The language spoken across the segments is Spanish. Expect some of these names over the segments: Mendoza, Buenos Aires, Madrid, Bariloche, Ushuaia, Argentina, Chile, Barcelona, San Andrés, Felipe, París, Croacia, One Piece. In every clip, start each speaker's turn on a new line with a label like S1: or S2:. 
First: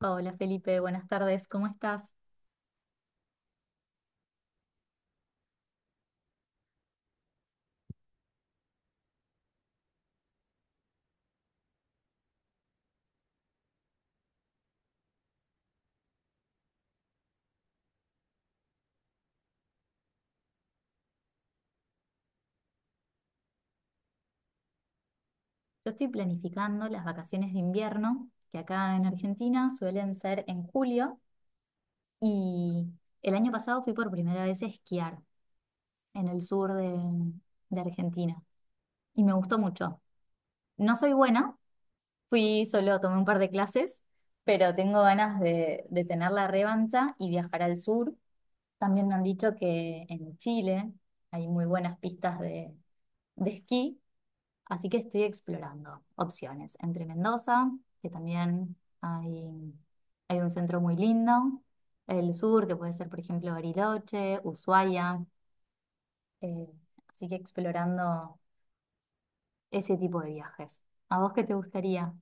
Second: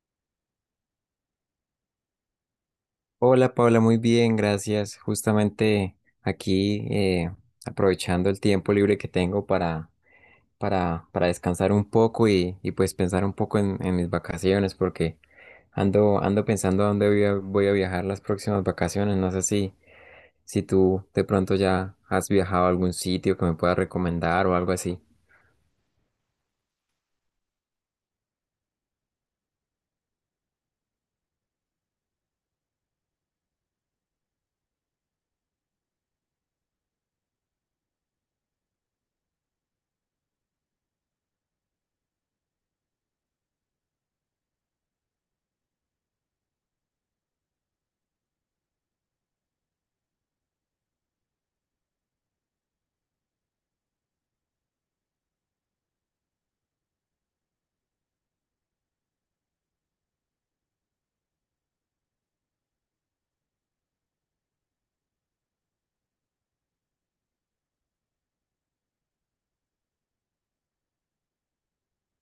S1: Hola Felipe, buenas tardes, ¿cómo estás?
S2: Hola Paula, muy bien, gracias. Justamente aquí aprovechando el tiempo libre que tengo para descansar un poco y pues pensar un poco en mis vacaciones porque ando pensando a dónde voy a viajar las próximas vacaciones. No sé si tú de pronto ya has viajado a algún sitio que me puedas recomendar o algo así.
S1: Yo estoy planificando las vacaciones de invierno, que acá en Argentina suelen ser en julio, y el año pasado fui por primera vez a esquiar en el sur de Argentina y me gustó mucho. No soy buena, fui solo, tomé un par de clases, pero tengo ganas de tener la revancha y viajar al sur. También me han dicho que en Chile hay muy buenas pistas de esquí. Así que estoy explorando opciones entre Mendoza, que también hay, hay un centro muy lindo, el sur, que puede ser, por ejemplo, Bariloche, Ushuaia. eh, Así que explorando ese tipo de viajes. ¿A vos qué te gustaría?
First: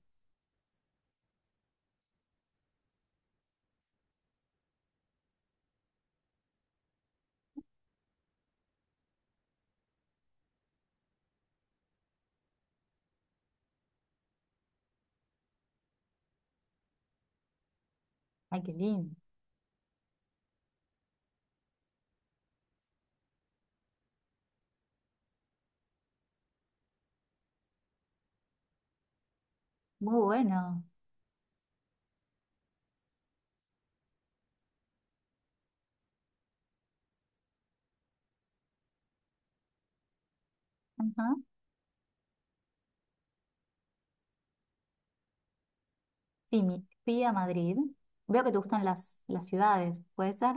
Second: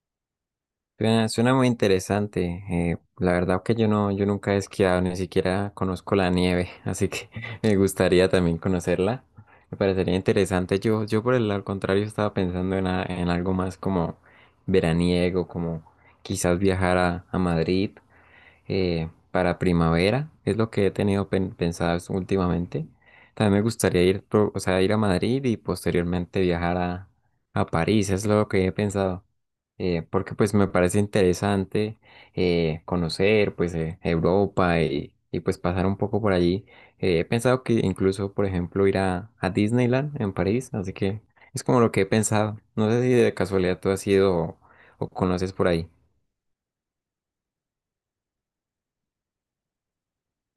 S2: Suena muy interesante. La verdad que yo nunca he esquiado, ni siquiera conozco la nieve, así que me gustaría también conocerla. Me parecería interesante. Yo por el al contrario estaba pensando en en algo más como veraniego, como quizás viajar a Madrid
S1: Ay, qué lindo.
S2: para primavera, es lo que he tenido pensado últimamente. También me gustaría o sea, ir a Madrid y posteriormente viajar a París, es lo que he pensado.
S1: Muy
S2: Porque pues me
S1: bueno.
S2: parece interesante conocer Europa y pues pasar un poco por allí. He pensado que incluso, por ejemplo, ir a Disneyland en París, así que
S1: Ajá.
S2: es como lo que he pensado. No sé si de casualidad tú has ido o conoces por ahí.
S1: Sí, fui a Madrid. Veo que te gustan las ciudades, ¿puede ser?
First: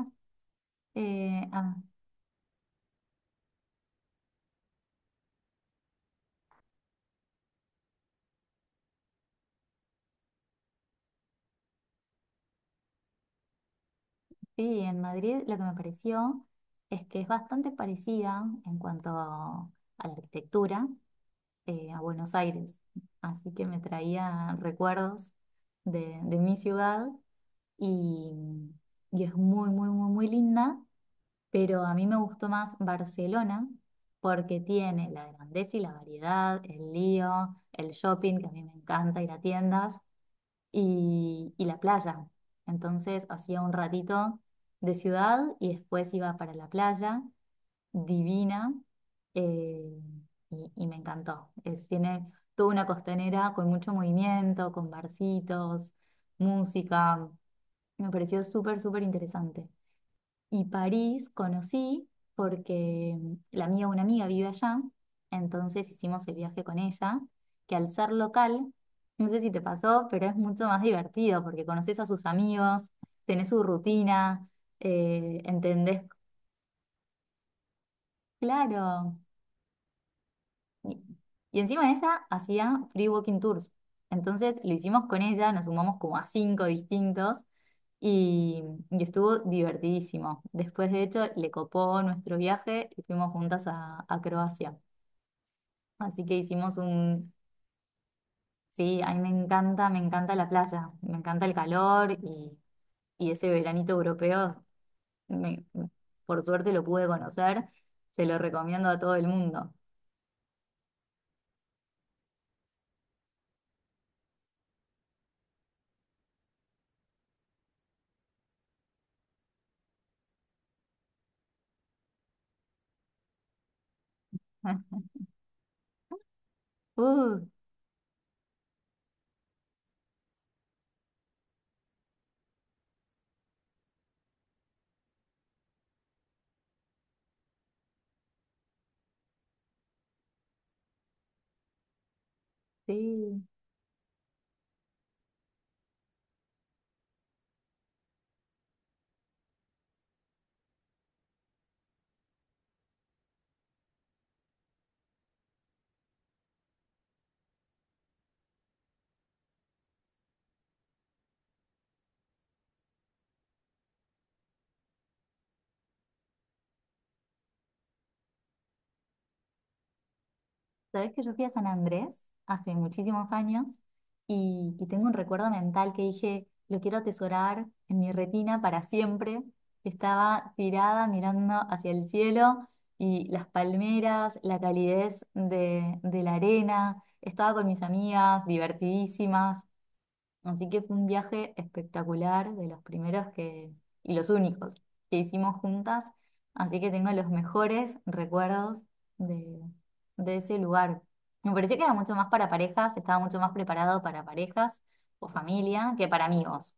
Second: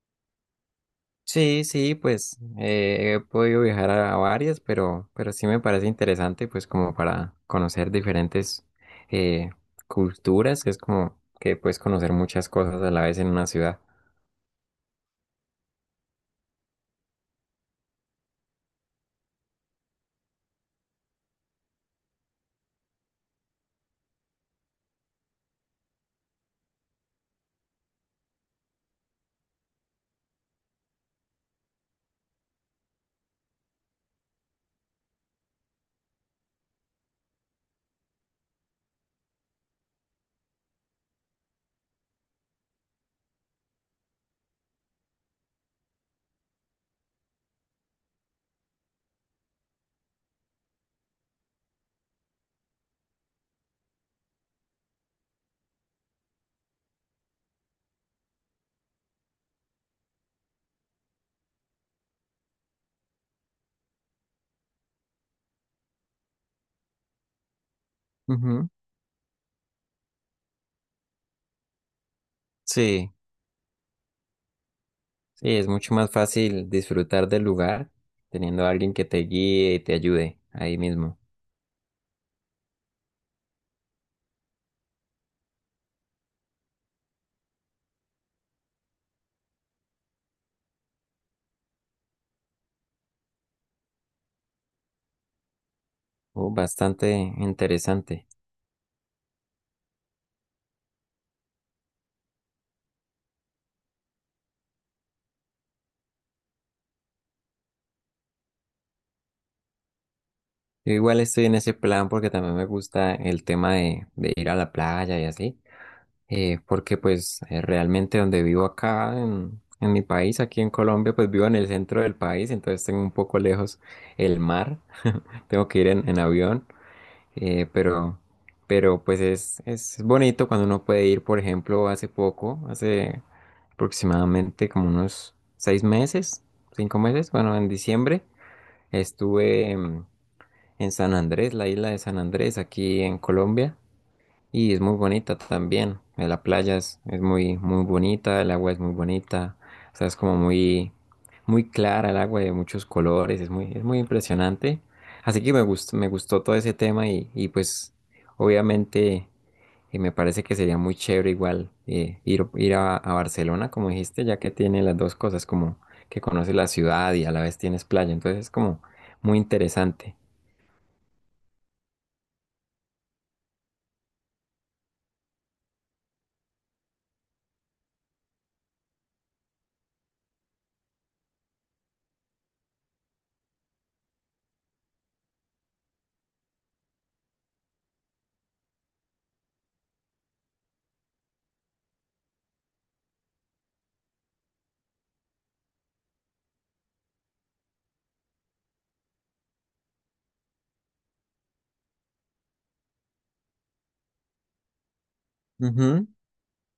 S1: Eh,
S2: Sí,
S1: ah,
S2: sí, he podido viajar a varias, pero sí me parece interesante, pues como para conocer diferentes eh, culturas, que es como que puedes conocer muchas cosas a la vez en una ciudad.
S1: Sí, en Madrid lo que me pareció es que es bastante parecida en cuanto a la arquitectura, a Buenos Aires, así que me traía recuerdos de mi ciudad y, y es muy, muy, muy, muy linda, pero a mí me gustó más Barcelona porque tiene la grandeza y la variedad, el lío, el shopping, que a mí me encanta ir a tiendas y la playa. Entonces hacía un ratito de ciudad y después iba para la playa, divina, eh, y me encantó. Tiene toda una costanera con mucho movimiento, con barcitos, música. Me pareció súper, súper interesante. Y París conocí porque la amiga de una amiga vive allá, entonces hicimos el viaje con ella, que al ser
S2: Ujú.
S1: local, no sé si te pasó, pero es mucho más divertido porque conoces a sus amigos,
S2: Sí,
S1: tenés su rutina,
S2: sí, es mucho
S1: entendés,
S2: más fácil disfrutar del lugar teniendo a alguien que
S1: claro,
S2: te guíe y te ayude ahí
S1: Y,
S2: mismo.
S1: y encima ella hacía free walking tours. Entonces lo hicimos con ella, nos sumamos como a cinco distintos y, y estuvo divertidísimo. Después, de hecho, le copó nuestro viaje y fuimos juntas a Croacia. Así que
S2: Oh,
S1: hicimos
S2: bastante
S1: un...
S2: interesante.
S1: Sí, a mí me encanta la playa, me encanta el calor y ese veranito europeo, me- por suerte lo pude conocer, se lo recomiendo a todo el mundo.
S2: Yo igual estoy en ese plan porque también me gusta el tema de ir a la playa y así. Porque pues realmente donde vivo acá en mi país, aquí en Colombia, pues vivo en el centro del país, entonces tengo un poco lejos el mar, tengo que ir en avión,
S1: Uh,
S2: eh, pero, pero pues es bonito cuando uno puede ir, por ejemplo, hace poco, hace aproximadamente como unos 6 meses, 5 meses, bueno, en diciembre estuve en San Andrés, la isla de San Andrés, aquí en
S1: sí.
S2: Colombia. Y es muy bonita también. Eh, la playa es muy, muy bonita, el agua es muy bonita. O sea, es como muy, muy clara el agua de muchos colores. Es muy impresionante. Así que me gustó todo ese tema y pues obviamente me parece que sería muy chévere igual ir a Barcelona, como dijiste, ya que tiene las dos cosas, como que conoces la ciudad y a la vez tienes playa. Entonces es como muy interesante.
S1: Sabes que yo fui a San Andrés hace muchísimos años y tengo un recuerdo mental que dije, lo quiero atesorar en mi retina para siempre. Estaba tirada mirando hacia el cielo y las palmeras, la calidez de la arena. Estaba con mis amigas, divertidísimas. Así que fue un viaje espectacular, de los primeros que, y los únicos que hicimos juntas. Así que tengo los mejores recuerdos de, de ese lugar. Me pareció que era mucho más para parejas, estaba mucho más preparado para parejas o familia
S2: Ujú.
S1: que para amigos.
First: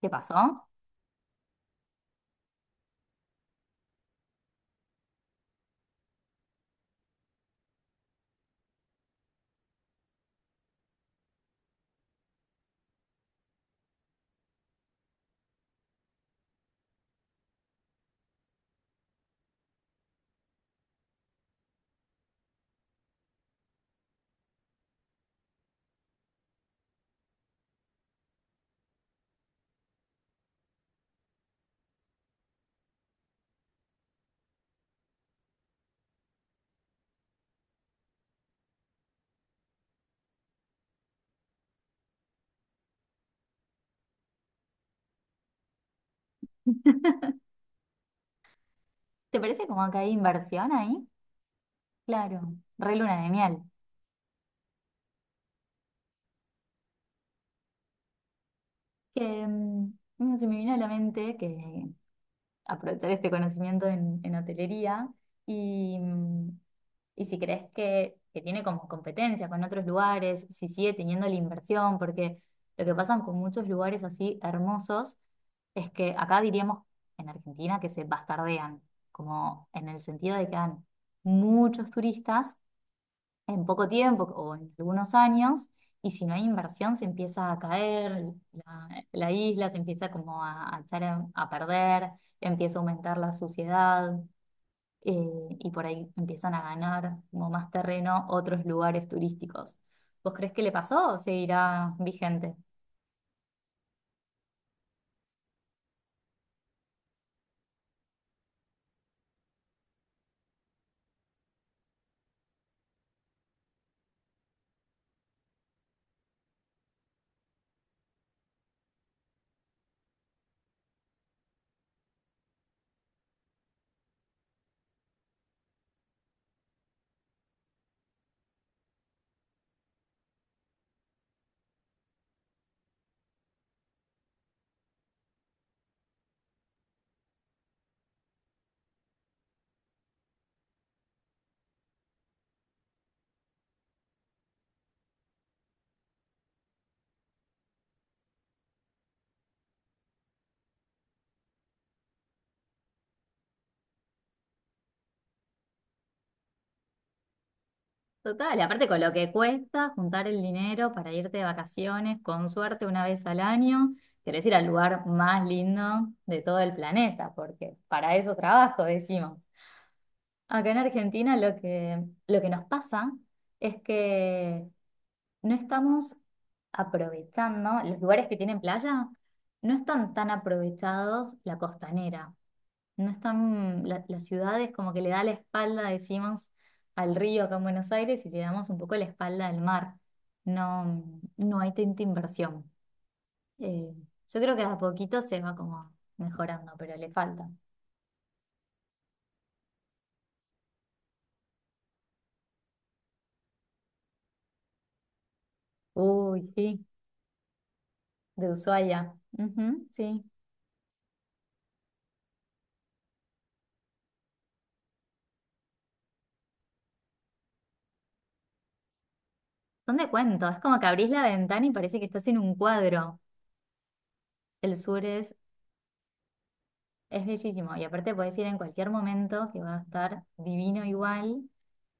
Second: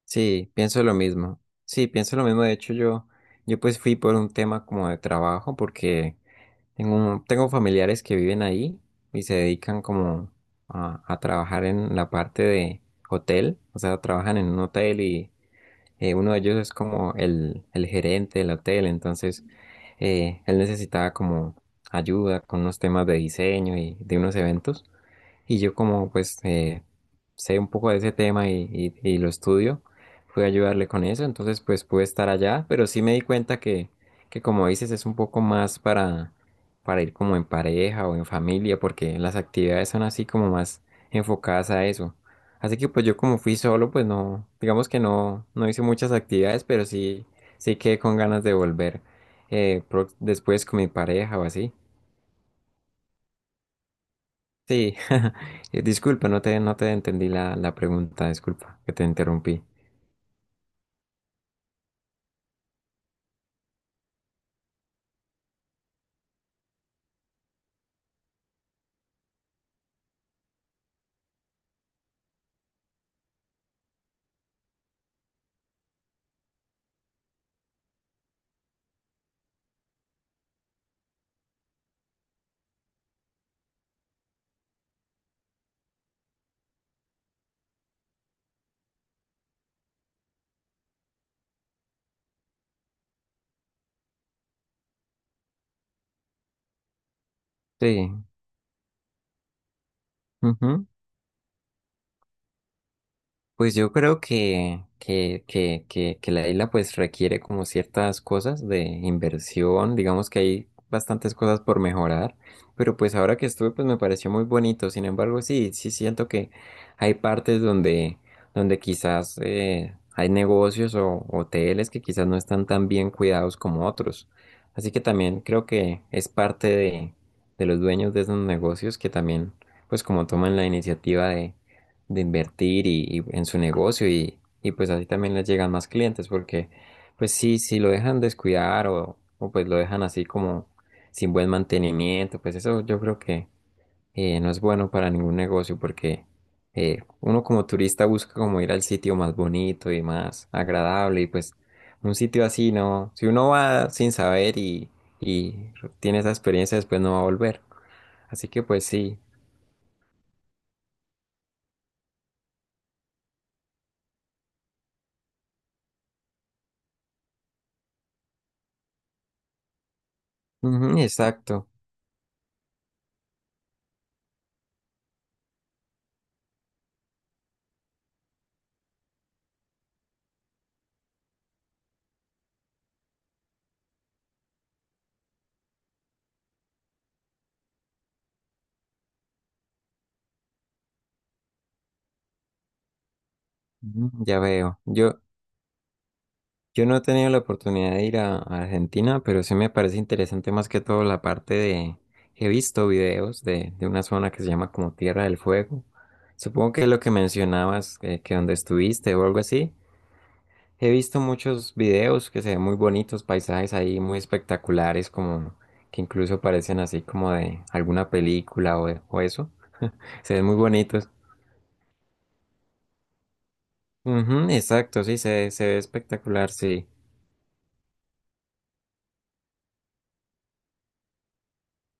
S1: ¿Qué
S2: Sí,
S1: pasó?
S2: pienso lo mismo. Sí, pienso lo mismo. De hecho, yo pues fui por un tema como de trabajo, porque tengo, tengo familiares que viven ahí y se dedican como a trabajar en la parte de hotel. O sea, trabajan en un hotel y uno de ellos es como el gerente del hotel. Entonces, él necesitaba como ayuda con unos temas de diseño y de unos eventos. Y yo como sé un poco de ese tema y lo estudio, fui a ayudarle con eso, entonces pues pude estar allá, pero sí me di cuenta que como dices es un poco más para ir como en pareja o en familia, porque las actividades son así como más enfocadas a eso. Así que pues yo como fui solo, pues no, digamos que no, no hice muchas actividades, pero sí, sí quedé con ganas de volver
S1: ¿Te parece como que hay
S2: después
S1: inversión
S2: con mi
S1: ahí?
S2: pareja o así.
S1: Claro, re luna de miel.
S2: Sí, disculpa, no te entendí la pregunta, disculpa que te
S1: Que
S2: interrumpí.
S1: se me vino a la mente que aprovechar este conocimiento en hotelería y, y si crees que tiene como competencia con otros lugares, si sigue teniendo la inversión, porque lo que pasa con muchos lugares así hermosos es que acá diríamos en Argentina que se bastardean, como en el sentido de que dan muchos turistas en poco tiempo o en algunos años, y si no hay inversión se empieza a caer, la isla se empieza como a echar a perder, empieza a aumentar la suciedad, y por ahí empiezan a ganar como más
S2: Sí,
S1: terreno otros lugares turísticos. ¿Vos crees que le
S2: ujú.
S1: pasó o seguirá vigente?
S2: Pues yo creo que la isla pues requiere como ciertas cosas de inversión, digamos que hay bastantes cosas por mejorar, pero pues ahora que estuve pues me pareció muy bonito, sin embargo sí, sí siento que hay partes donde quizás hay negocios o hoteles que quizás no están tan bien cuidados como otros, así que también creo que es parte de los dueños de esos negocios que también pues como toman la iniciativa de invertir y en su negocio y pues así también les llegan más clientes porque pues sí, si lo dejan descuidar o pues lo dejan así como sin buen mantenimiento, pues eso yo creo que no es bueno para ningún negocio porque uno como turista busca como ir al sitio más bonito y más agradable y pues un sitio así no, si uno va sin saber y tiene esa experiencia después no va a volver. Así
S1: Total, y
S2: que pues
S1: aparte con lo
S2: sí,
S1: que cuesta juntar el dinero para irte de vacaciones, con suerte una vez al año, querés ir al lugar más lindo de todo el planeta, porque para eso trabajo, decimos. Acá en
S2: ujú,
S1: Argentina
S2: exacto,
S1: lo que nos pasa es que no estamos aprovechando, los lugares que tienen playa no están tan aprovechados la costanera. No están, la ciudad es como que le da la espalda, decimos, al río acá en Buenos Aires y le damos un poco la espalda al mar. No, no hay tanta inversión. Eh,
S2: ujú, ya
S1: yo creo que a
S2: veo. Yo,
S1: poquito se va como mejorando,
S2: Yo
S1: pero
S2: no he
S1: le
S2: tenido la
S1: falta.
S2: oportunidad de ir a Argentina, pero sí me parece interesante más que todo la parte de... He visto videos de una zona que se llama como Tierra del Fuego.
S1: Uy,
S2: Supongo que
S1: sí,
S2: es lo que mencionabas, que
S1: de
S2: donde
S1: Ushuaia.
S2: estuviste o algo así.
S1: Ujú, sí.
S2: He visto muchos videos que se ven muy bonitos, paisajes ahí muy espectaculares, como que incluso parecen así como de alguna película o eso.
S1: Son de
S2: Se ven
S1: cuento,
S2: muy
S1: es como que
S2: bonitos.
S1: abrís la ventana y parece que estás en un cuadro.
S2: Ujú,
S1: El
S2: exacto,
S1: sur
S2: sí, se ve espectacular, sí.
S1: es bellísimo y aparte podés ir en cualquier momento que va a estar divino igual.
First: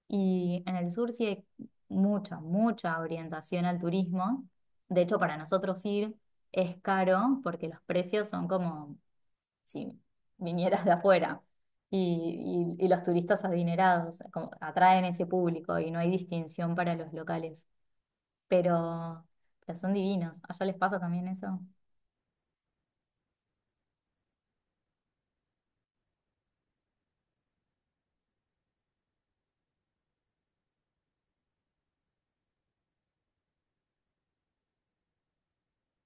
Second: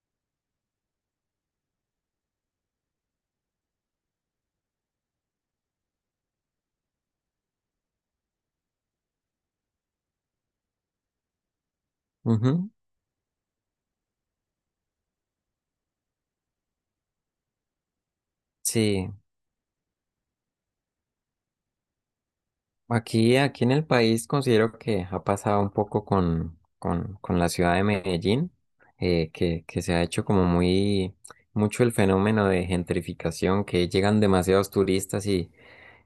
S1: Y en el sur sí hay mucha, mucha orientación al turismo. De hecho, para nosotros ir es caro porque los precios son como si vinieras de afuera.
S2: Ujú,
S1: Y, y los turistas adinerados como atraen ese público y no hay distinción para los locales.
S2: sí.
S1: Pero, pero son divinos. ¿Allá les pasa también eso?
S2: Aquí en el país considero que ha pasado un poco con la ciudad de Medellín, que se ha hecho como muy mucho el fenómeno de gentrificación, que llegan demasiados turistas y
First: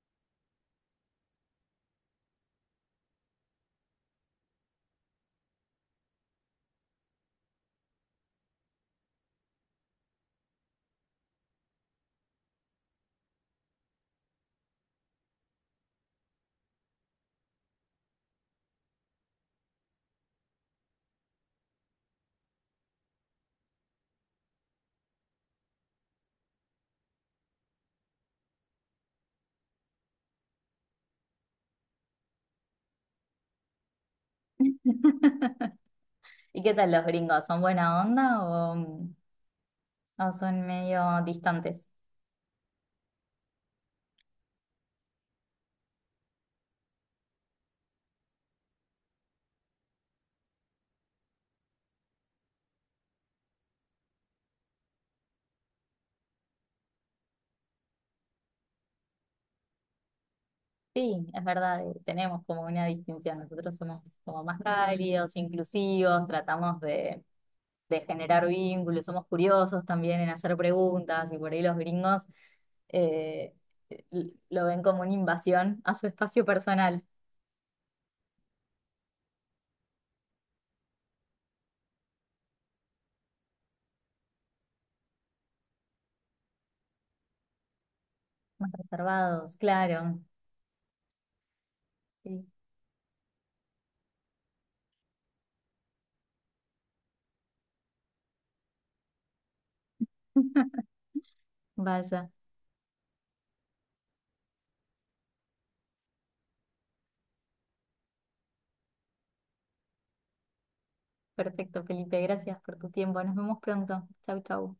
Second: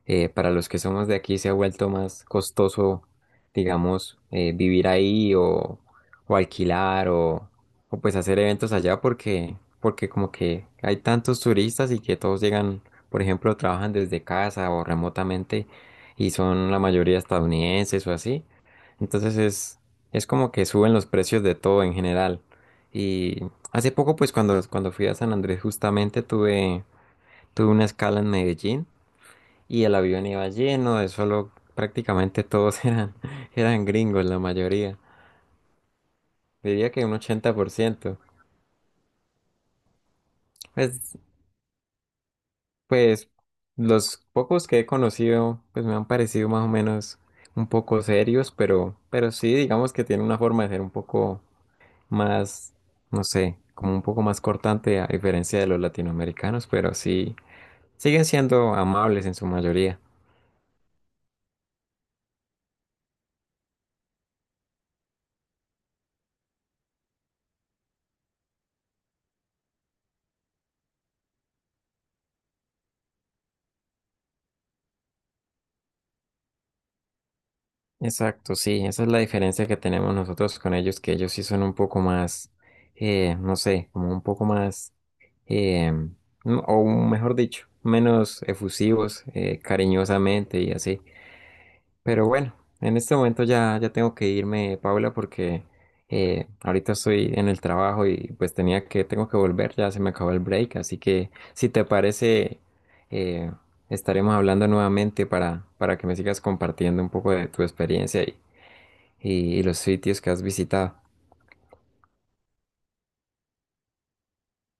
S2: para los que somos de aquí se ha vuelto más costoso, digamos, vivir ahí o alquilar o pues hacer eventos allá porque como que hay tantos turistas y que todos llegan, por ejemplo, trabajan desde casa o remotamente y son la mayoría estadounidenses o así. Entonces es como que suben los precios de todo en general. Y hace poco, pues cuando fui a San Andrés justamente tuve una escala en Medellín y el avión iba lleno de solo, prácticamente todos eran gringos, la mayoría.
S1: ¿Y qué
S2: Diría
S1: tal los
S2: que un
S1: gringos? ¿Son buena
S2: 80%.
S1: onda o son medio
S2: Pues,
S1: distantes?
S2: pues los pocos que he conocido, pues me han parecido más o menos un poco serios, pero sí, digamos que tienen una forma de ser un poco más, no sé, como un poco más cortante a diferencia de los latinoamericanos, pero sí, siguen siendo amables en su mayoría.
S1: Sí, es verdad, tenemos como una distinción. Nosotros somos como más cálidos, inclusivos, tratamos de generar vínculos, somos curiosos también en hacer preguntas y por ahí los gringos eh, lo ven como una invasión a su espacio personal.
S2: Exacto, sí, esa es la diferencia que tenemos nosotros con ellos, que ellos sí son un poco más, no sé, como un poco más, eh, o mejor dicho, menos
S1: Más
S2: efusivos,
S1: reservados, claro.
S2: cariñosamente y así. Pero
S1: Sí.
S2: bueno, en este momento ya tengo que irme, Paula, porque ahorita estoy en el trabajo y pues tengo que volver, ya se me acabó el break, así que si te
S1: Vaya,
S2: parece, eh, estaremos hablando nuevamente para que me sigas compartiendo un poco de tu experiencia y, y los sitios que has visitado.
S1: perfecto, Felipe, gracias por tu tiempo. Nos vemos pronto. Chau, chau.